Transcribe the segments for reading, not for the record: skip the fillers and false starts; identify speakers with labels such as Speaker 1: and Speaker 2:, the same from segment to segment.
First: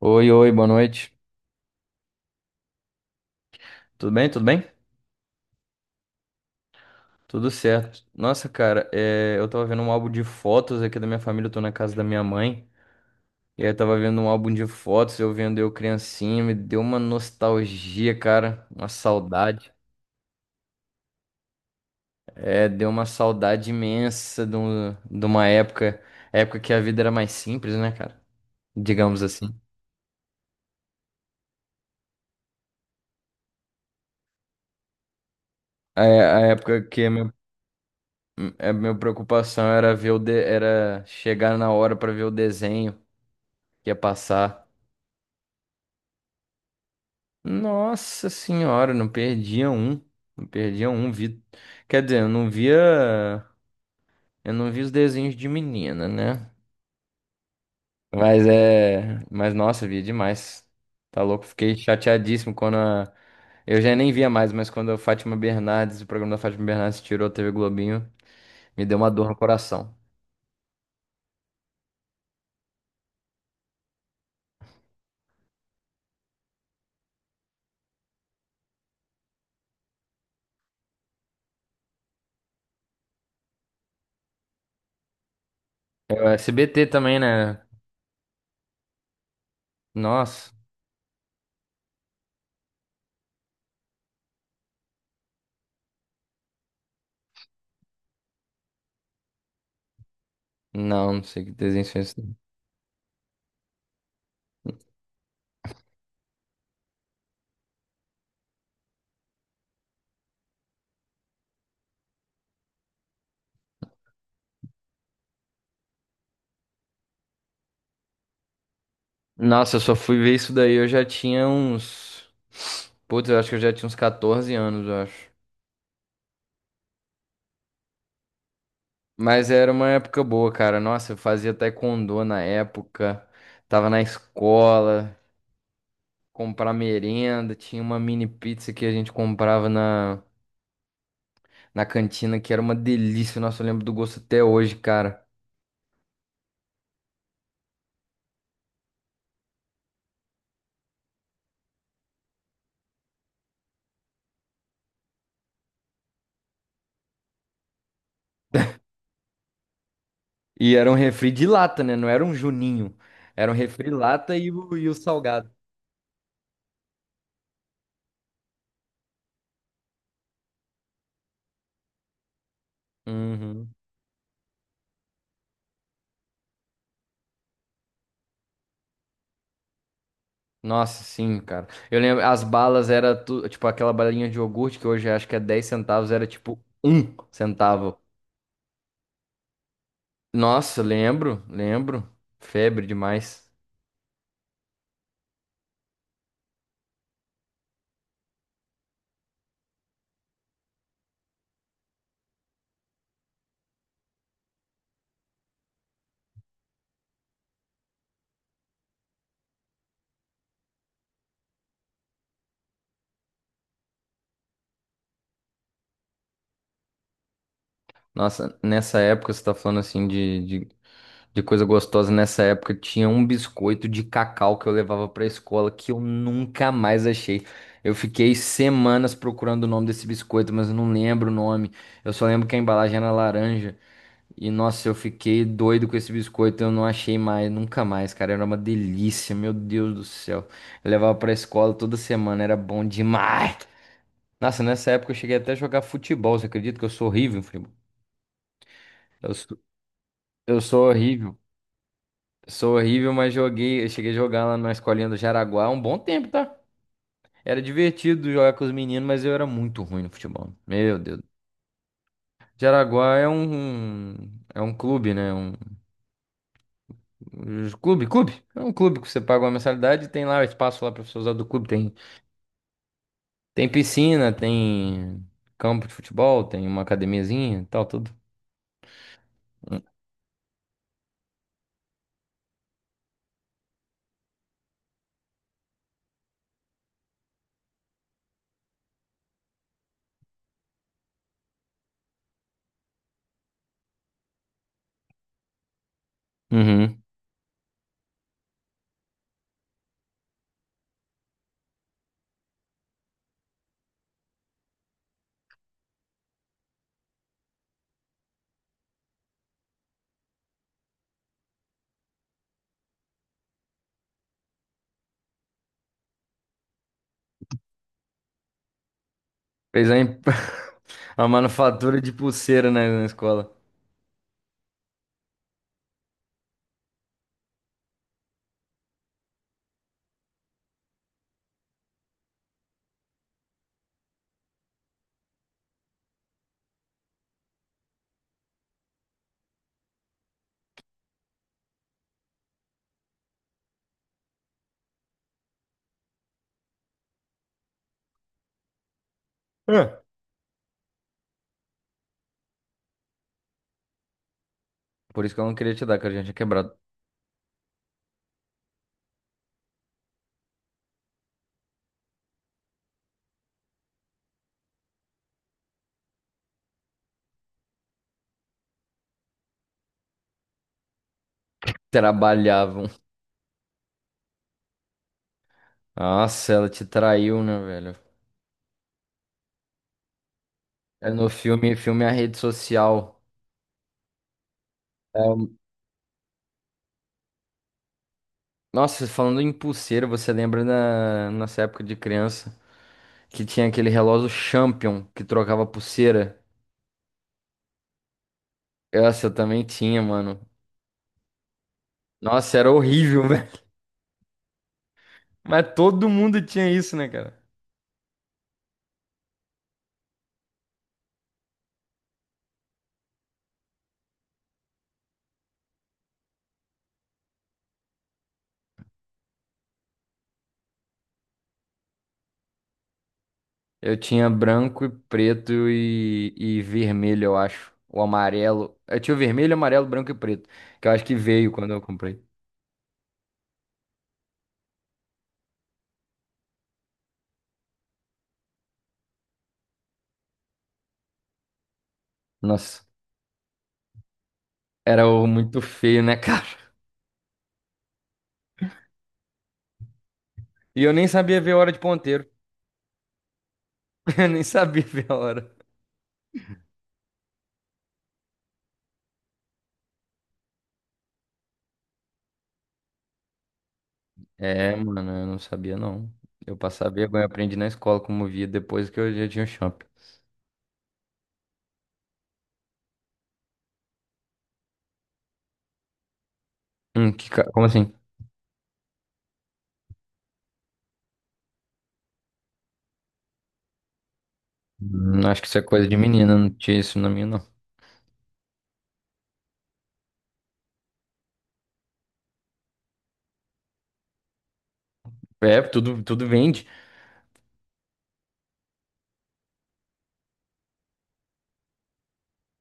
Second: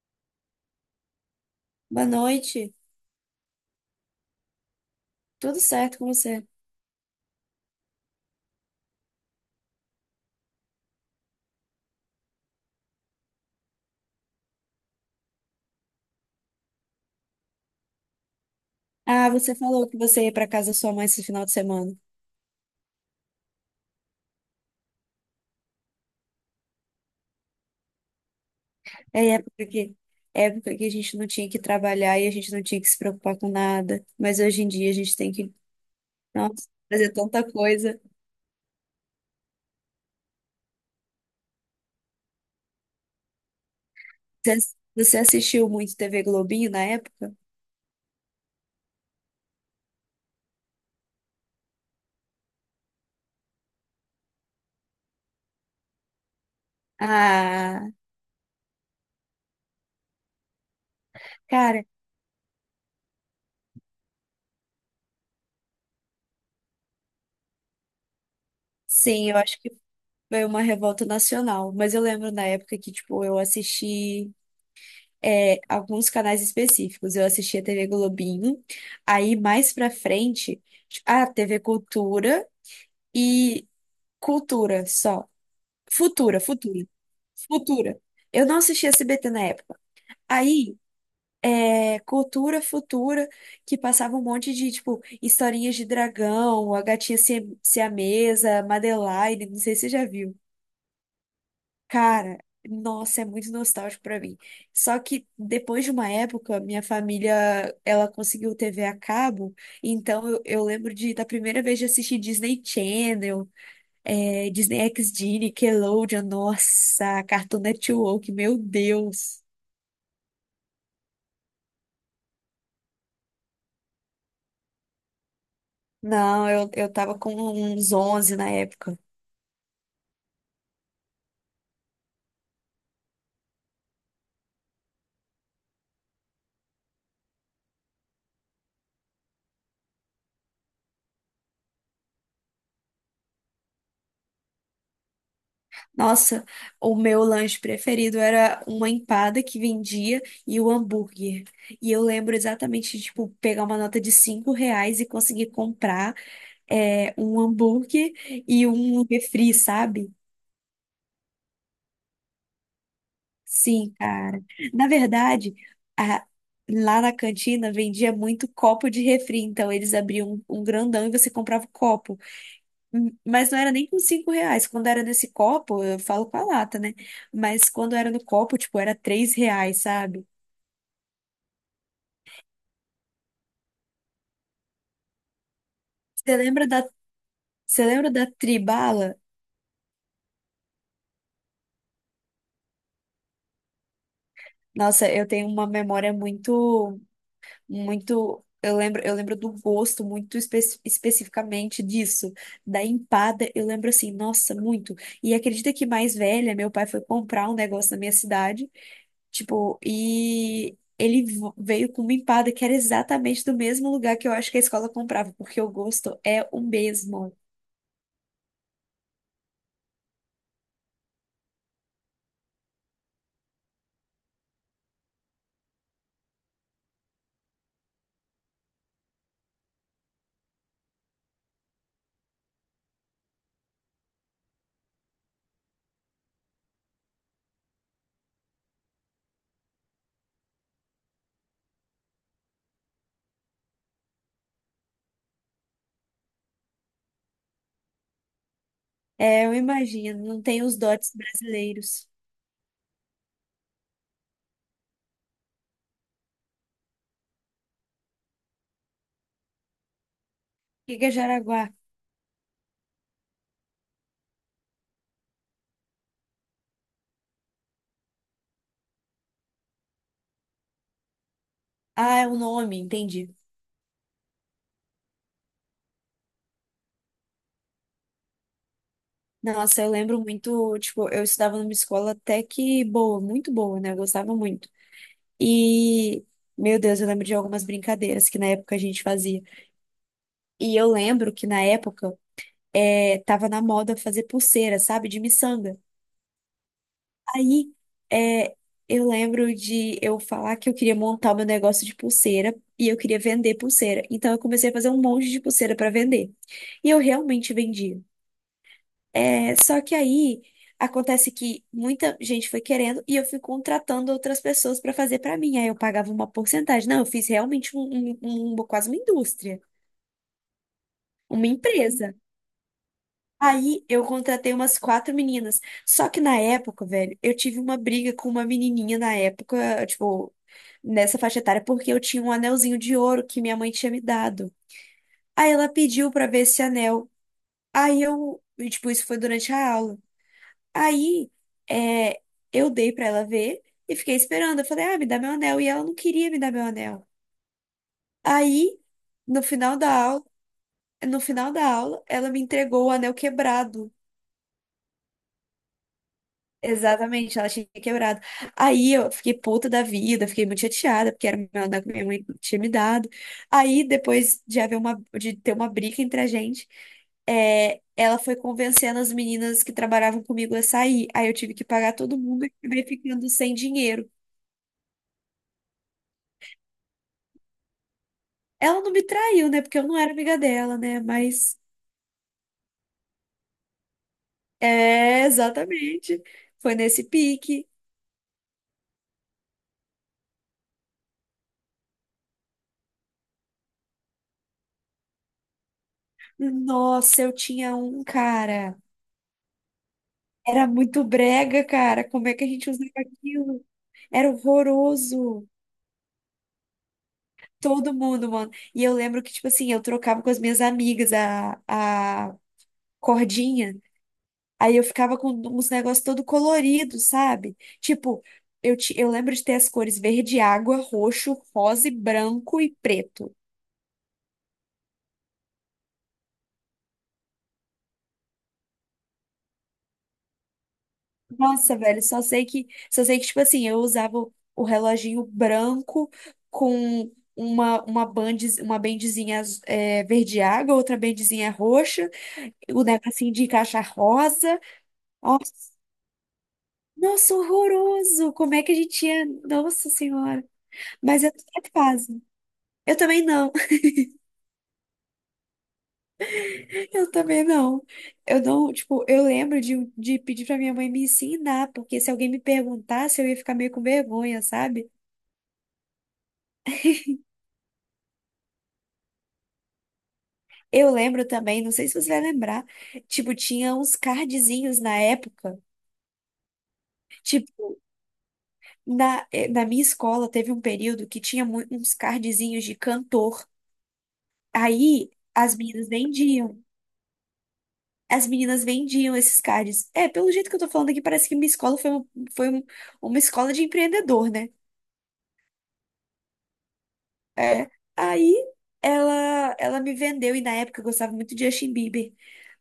Speaker 1: Oi, oi, boa noite.
Speaker 2: Boa noite.
Speaker 1: Tudo bem? Tudo bem?
Speaker 2: Tudo certo com você?
Speaker 1: Tudo certo. Nossa, cara, eu tava vendo um álbum de fotos aqui da minha família, eu tô na casa da minha mãe. E aí eu tava vendo um álbum de fotos, eu vendo eu criancinha, me deu uma nostalgia, cara, uma
Speaker 2: Ah, você
Speaker 1: saudade.
Speaker 2: falou que você ia para casa da sua mãe esse final de semana.
Speaker 1: É, deu uma saudade imensa de uma época, época que a vida era mais simples, né, cara? Digamos
Speaker 2: É
Speaker 1: assim.
Speaker 2: época que, época que a gente não tinha que trabalhar e a gente não tinha que se preocupar com nada. Mas hoje em dia a gente tem que,
Speaker 1: A
Speaker 2: nossa,
Speaker 1: época que
Speaker 2: fazer tanta coisa.
Speaker 1: a minha preocupação era era chegar na hora pra ver o desenho que ia
Speaker 2: Você,
Speaker 1: passar.
Speaker 2: você assistiu muito TV Globinho na época?
Speaker 1: Nossa senhora, não perdia um. Não perdia um. Quer dizer, eu não via. Eu não vi os desenhos de menina, né?
Speaker 2: Ah,
Speaker 1: Mas é. Mas nossa, via demais. Tá louco? Fiquei
Speaker 2: cara,
Speaker 1: chateadíssimo quando a. Eu já nem via mais, mas quando a Fátima Bernardes, o programa da Fátima Bernardes tirou a TV Globinho, me deu uma dor
Speaker 2: sim,
Speaker 1: no
Speaker 2: eu acho que
Speaker 1: coração.
Speaker 2: foi uma revolta nacional. Mas eu lembro na época que, tipo, eu assisti. É, alguns canais específicos. Eu assistia TV Globinho, aí mais pra frente, a TV Cultura e Cultura só.
Speaker 1: É o
Speaker 2: Futura,
Speaker 1: SBT
Speaker 2: Futura,
Speaker 1: também, né?
Speaker 2: Futura. Eu não assistia SBT na época.
Speaker 1: Nossa.
Speaker 2: Aí, Cultura, Futura, que passava um monte de, tipo, historinhas de dragão, a gatinha siamesa, Madeline, não sei se você já viu.
Speaker 1: Não, não sei que desenho foi esse.
Speaker 2: Cara, nossa, é muito nostálgico pra mim. Só que depois de uma época, minha família, ela conseguiu TV a cabo, então eu lembro da primeira vez de assistir Disney Channel, Disney XD, Nickelodeon, nossa, Cartoon Network, meu Deus.
Speaker 1: Nossa, eu só fui ver isso daí, eu já tinha uns. Putz, eu acho que eu já tinha uns 14 anos, eu acho.
Speaker 2: Não, eu tava com uns 11 na época.
Speaker 1: Mas era uma época boa, cara. Nossa, eu fazia taekwondo na época, tava na escola, comprar merenda, tinha uma mini pizza que a gente comprava na cantina, que era uma delícia. Nossa, eu lembro do gosto até hoje, cara.
Speaker 2: Nossa, o meu lanche preferido era uma empada que vendia e o hambúrguer. E eu lembro exatamente de, tipo, pegar uma nota de 5 reais e conseguir comprar um hambúrguer e um refri, sabe?
Speaker 1: E era um refri de lata, né? Não era um juninho. Era um refri
Speaker 2: Sim,
Speaker 1: lata
Speaker 2: cara.
Speaker 1: e e
Speaker 2: Na
Speaker 1: o salgado.
Speaker 2: verdade, a- lá na cantina vendia muito copo de refri, então eles abriam um grandão e você comprava o copo. Hum. Mas não era
Speaker 1: Uhum.
Speaker 2: nem com 5 reais. Quando era nesse copo, eu falo com a lata, né? Mas quando era no copo, tipo, era 3 reais, sabe?
Speaker 1: Nossa, sim, cara. Eu lembro, as balas tipo aquela balinha de iogurte que hoje acho que é 10 centavos, era
Speaker 2: Você
Speaker 1: tipo
Speaker 2: lembra da,
Speaker 1: um
Speaker 2: Você
Speaker 1: centavo.
Speaker 2: lembra da Tribala?
Speaker 1: Nossa, lembro, lembro. Febre demais.
Speaker 2: Nossa, eu tenho uma memória muito, muito. Eu lembro do gosto muito especificamente disso, da empada. Eu lembro assim, nossa, muito. E acredita que mais velha, meu pai foi comprar um negócio na minha cidade. Tipo, e ele veio com uma empada que era exatamente do mesmo lugar que eu acho que a escola comprava, porque o gosto é o mesmo.
Speaker 1: Nossa, nessa época você tá falando assim de coisa gostosa. Nessa época tinha um biscoito de cacau que eu levava pra escola que eu nunca mais achei. Eu fiquei semanas procurando o nome desse biscoito, mas eu não lembro o nome. Eu só lembro que a embalagem era laranja. E nossa, eu fiquei doido com esse biscoito, eu não achei mais, nunca mais, cara. Era uma delícia, meu Deus do céu. Eu levava pra escola toda semana, era bom demais. Nossa, nessa época eu cheguei até a jogar futebol, você acredita que eu sou horrível, primo? Eu
Speaker 2: É, eu
Speaker 1: sou,
Speaker 2: imagino, não
Speaker 1: eu
Speaker 2: tem os
Speaker 1: sou
Speaker 2: dotes
Speaker 1: horrível.
Speaker 2: brasileiros.
Speaker 1: Sou horrível, mas joguei, eu cheguei a jogar lá na escolinha do Jaraguá há um bom tempo, tá? Era divertido jogar com os meninos, mas eu era muito ruim no futebol.
Speaker 2: O
Speaker 1: Meu
Speaker 2: que que é
Speaker 1: Deus.
Speaker 2: Jaraguá?
Speaker 1: Jaraguá é é um clube, né? Clube. É um clube que você paga uma mensalidade e tem lá o espaço lá para você usar do clube.
Speaker 2: Ah, é o nome, entendi.
Speaker 1: Tem piscina, tem campo de futebol, tem uma academiazinha e tal, tudo.
Speaker 2: Nossa, eu lembro muito, tipo, eu estudava numa escola até que boa, muito boa, né? Eu gostava muito. E, meu Deus, eu lembro de algumas brincadeiras que na época a gente fazia. E eu lembro que na época, tava na moda fazer pulseira, sabe? De miçanga.
Speaker 1: Uhum.
Speaker 2: Aí, é, eu lembro de eu falar que eu queria montar o meu negócio de pulseira e eu queria vender pulseira. Então, eu comecei a fazer um monte de pulseira para vender. E eu realmente vendia. Só que aí acontece que muita gente foi querendo e eu fui contratando outras pessoas para fazer para mim. Aí eu pagava uma porcentagem. Não, eu fiz realmente quase uma indústria,
Speaker 1: Fez a, imp- a
Speaker 2: uma
Speaker 1: manufatura de
Speaker 2: empresa.
Speaker 1: pulseira na escola.
Speaker 2: Aí eu contratei umas quatro meninas. Só que na época, velho, eu tive uma briga com uma menininha na época, tipo, nessa faixa etária, porque eu tinha um anelzinho de ouro que minha mãe tinha me dado. Aí ela pediu pra ver esse anel. Aí tipo, isso foi durante a aula. Aí, é, eu dei pra ela ver e fiquei esperando. Eu falei, ah, me dá meu anel. E ela não queria me dar meu anel. Aí, no final da
Speaker 1: É.
Speaker 2: aula, no final da aula, ela me entregou o anel quebrado.
Speaker 1: Por isso que eu não queria te dar, que a gente tinha quebrado.
Speaker 2: Exatamente, ela tinha quebrado. Aí eu fiquei puta da vida, fiquei muito chateada, porque era o meu andar que minha mãe tinha me dado. Aí, depois de de ter uma briga entre a gente, ela foi convencendo as meninas que trabalhavam comigo a sair. Aí eu tive que pagar todo mundo e acabei
Speaker 1: Trabalhavam.
Speaker 2: ficando sem dinheiro.
Speaker 1: Nossa, ela te traiu, né, velho?
Speaker 2: Ela não me traiu, né? Porque eu não era amiga dela, né?
Speaker 1: É no
Speaker 2: Mas
Speaker 1: filme, filme A Rede Social.
Speaker 2: é, exatamente. Foi nesse pique.
Speaker 1: Nossa, falando em pulseira, você lembra nessa época de criança? Que tinha aquele relógio Champion que trocava pulseira.
Speaker 2: Nossa, eu tinha um cara.
Speaker 1: Essa eu também tinha, mano.
Speaker 2: Era muito brega, cara. Como é que a
Speaker 1: Nossa,
Speaker 2: gente
Speaker 1: era
Speaker 2: usava
Speaker 1: horrível, velho.
Speaker 2: aquilo? Era horroroso.
Speaker 1: Mas todo mundo tinha isso, né, cara?
Speaker 2: Todo mundo, mano. E eu lembro que, tipo assim, eu trocava com as minhas amigas a cordinha. Aí eu ficava com uns negócios todo colorido, sabe? Tipo, eu lembro de ter as cores verde água, roxo, rosa e branco e preto.
Speaker 1: Eu tinha branco e preto e vermelho, eu acho. O amarelo. Eu tinha o vermelho, amarelo, branco e preto. Que eu acho que veio quando
Speaker 2: Nossa,
Speaker 1: eu
Speaker 2: velho,
Speaker 1: comprei.
Speaker 2: só sei que, tipo assim, eu usava o reloginho branco com uma bendezinha verde água, outra bendezinha roxa, o
Speaker 1: Nossa,
Speaker 2: negocinho de caixa rosa.
Speaker 1: muito
Speaker 2: Nossa,
Speaker 1: feio, né, cara?
Speaker 2: nossa, horroroso! Como é que a gente tinha? Nossa Senhora!
Speaker 1: E eu nem
Speaker 2: Mas eu
Speaker 1: sabia
Speaker 2: tô
Speaker 1: ver a hora de
Speaker 2: fase.
Speaker 1: ponteiro.
Speaker 2: Eu também não,
Speaker 1: Eu nem sabia ver a hora.
Speaker 2: eu também não. Eu não, tipo, eu lembro de pedir pra minha mãe me ensinar, porque se alguém me perguntasse, eu ia ficar meio com vergonha,
Speaker 1: É,
Speaker 2: sabe?
Speaker 1: mano, eu não sabia, não. Eu passava vergonha, aprendi na escola como via depois que eu já tinha o Champion.
Speaker 2: Eu lembro também, não sei se você vai lembrar, tipo, tinha uns cardzinhos na época.
Speaker 1: Como
Speaker 2: Tipo,
Speaker 1: assim?
Speaker 2: na minha escola teve um período que tinha uns cardzinhos de cantor. Aí
Speaker 1: Acho que
Speaker 2: as
Speaker 1: isso é coisa
Speaker 2: meninas
Speaker 1: de menina, não
Speaker 2: vendiam.
Speaker 1: tinha isso na minha, não.
Speaker 2: As meninas vendiam esses cards. Pelo jeito que eu tô falando aqui, parece que minha escola foi foi um- uma escola de empreendedor, né?
Speaker 1: É, tudo, tudo vende.
Speaker 2: É. Aí ela me vendeu, e na época eu gostava muito de Justin Bieber.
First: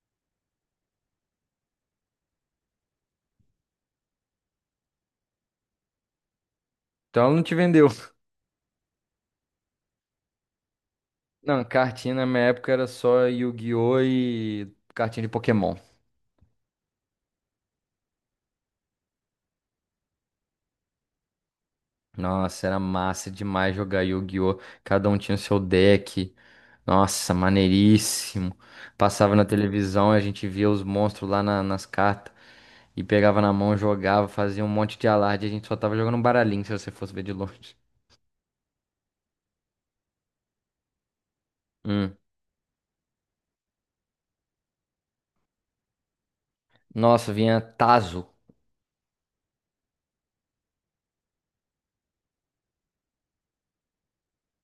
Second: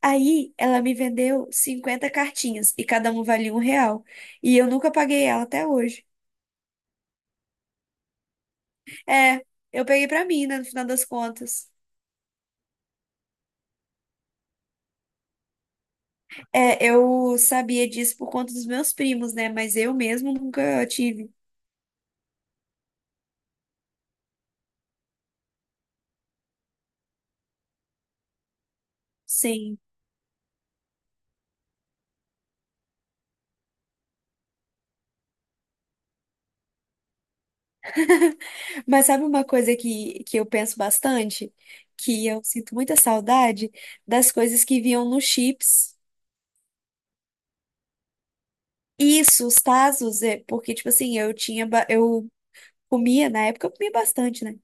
Speaker 2: Aí ela me vendeu 50 cartinhas e cada uma valia 1 real. E eu nunca paguei ela até hoje.
Speaker 1: Então ela não te vendeu.
Speaker 2: É, eu peguei pra mim, né, no final das
Speaker 1: Não,
Speaker 2: contas.
Speaker 1: cartinha na minha época era só Yu-Gi-Oh! E cartinha de Pokémon.
Speaker 2: É, eu sabia disso por conta dos meus primos, né? Mas eu mesmo nunca tive.
Speaker 1: Nossa, era massa demais jogar Yu-Gi-Oh! Cada um tinha o seu deck. Nossa, maneiríssimo. Passava na
Speaker 2: Sim.
Speaker 1: televisão, a gente via os monstros nas cartas. E pegava na mão, jogava, fazia um monte de alarde. A gente só tava jogando um baralhinho, se você fosse ver de longe.
Speaker 2: Mas sabe uma coisa que eu penso bastante?
Speaker 1: Hum.
Speaker 2: Que eu sinto muita saudade das coisas que vinham nos chips.
Speaker 1: Nossa, vinha Tazo.
Speaker 2: Isso, os Tazos, porque, tipo assim, eu comia, na época eu comia bastante, né?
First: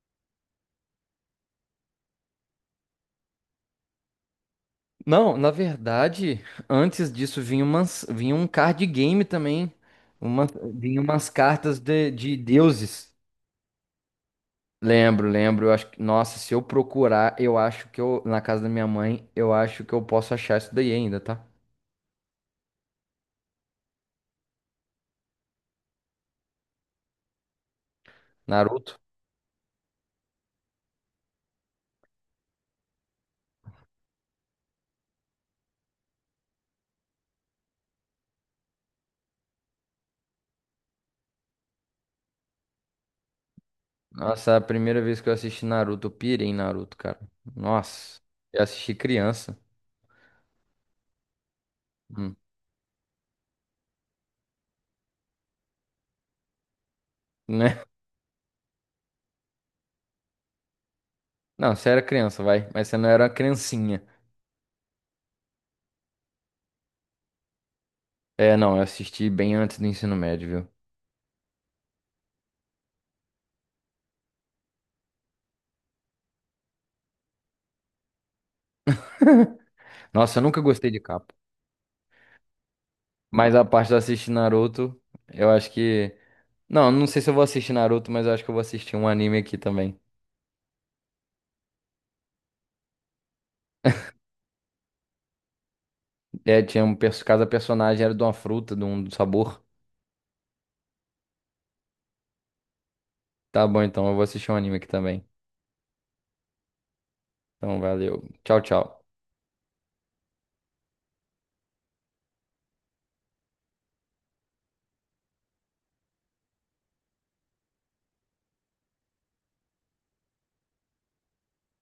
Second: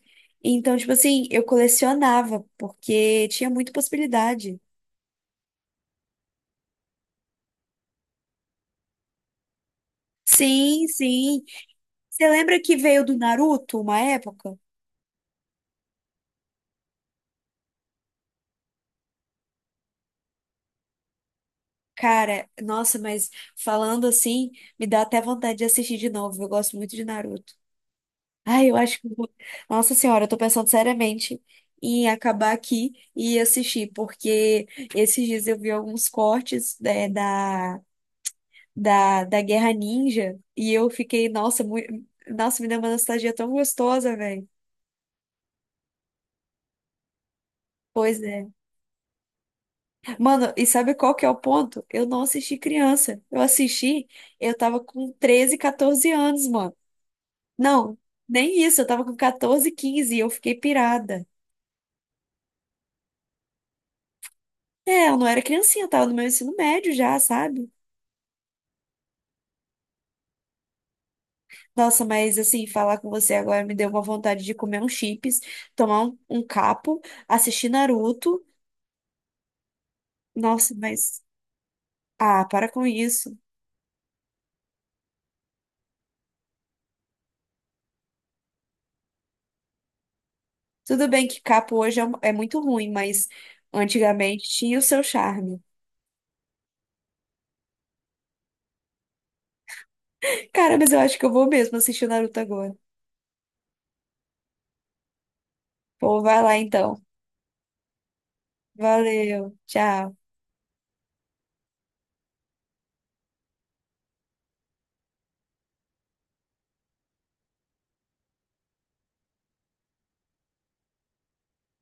Speaker 2: Então, tipo assim, eu colecionava, porque tinha muita possibilidade.
Speaker 1: Não, na verdade, antes disso vinha um card game também, uma,
Speaker 2: Sim,
Speaker 1: vinha umas
Speaker 2: sim.
Speaker 1: cartas
Speaker 2: Você
Speaker 1: de
Speaker 2: lembra que veio
Speaker 1: deuses.
Speaker 2: do Naruto uma época?
Speaker 1: Lembro, lembro. Eu acho que, nossa, se eu procurar, eu acho que eu, na casa da minha mãe, eu acho que eu posso achar isso daí ainda, tá?
Speaker 2: Cara, nossa, mas falando assim, me dá até vontade de assistir de novo. Eu gosto muito de Naruto. Ai, eu
Speaker 1: Naruto.
Speaker 2: acho que. Nossa Senhora, eu tô pensando seriamente em acabar aqui e assistir, porque esses dias eu vi alguns cortes, né, da Guerra Ninja e eu fiquei, nossa, me deu uma nostalgia tão gostosa, velho.
Speaker 1: Nossa, a primeira vez que eu assisti Naruto, eu pirei em Naruto, cara. Nossa,
Speaker 2: Pois é.
Speaker 1: eu assisti criança.
Speaker 2: Mano, e sabe qual que é o ponto? Eu não
Speaker 1: Hum,
Speaker 2: assisti criança. Eu tava com 13 14 anos, mano.
Speaker 1: né?
Speaker 2: Não, nem isso, eu tava com 14, 15 e eu fiquei pirada.
Speaker 1: Não, você era criança, vai, mas você não era uma criancinha.
Speaker 2: É, eu não era criancinha, eu tava no meu ensino médio já, sabe?
Speaker 1: É, não, eu assisti bem antes do ensino médio, viu?
Speaker 2: Nossa, mas assim, falar com você agora me deu uma vontade de comer um chips, tomar um capo, assistir Naruto.
Speaker 1: Nossa, eu nunca
Speaker 2: Nossa,
Speaker 1: gostei de
Speaker 2: mas.
Speaker 1: capa.
Speaker 2: Ah, para com isso.
Speaker 1: Mas a parte de assistir Naruto, eu acho que. Não, não sei se eu vou assistir Naruto, mas eu acho que eu vou assistir um anime aqui também.
Speaker 2: Tudo bem que capo hoje é muito ruim, mas antigamente tinha o seu charme.
Speaker 1: É, tinha cada personagem era de uma fruta, de um sabor.
Speaker 2: Cara, mas eu acho que eu vou mesmo assistir o Naruto agora.
Speaker 1: Tá bom, então eu vou assistir um anime aqui também.
Speaker 2: Pô, vai lá então.
Speaker 1: Então, valeu. Tchau, tchau.
Speaker 2: Valeu, tchau.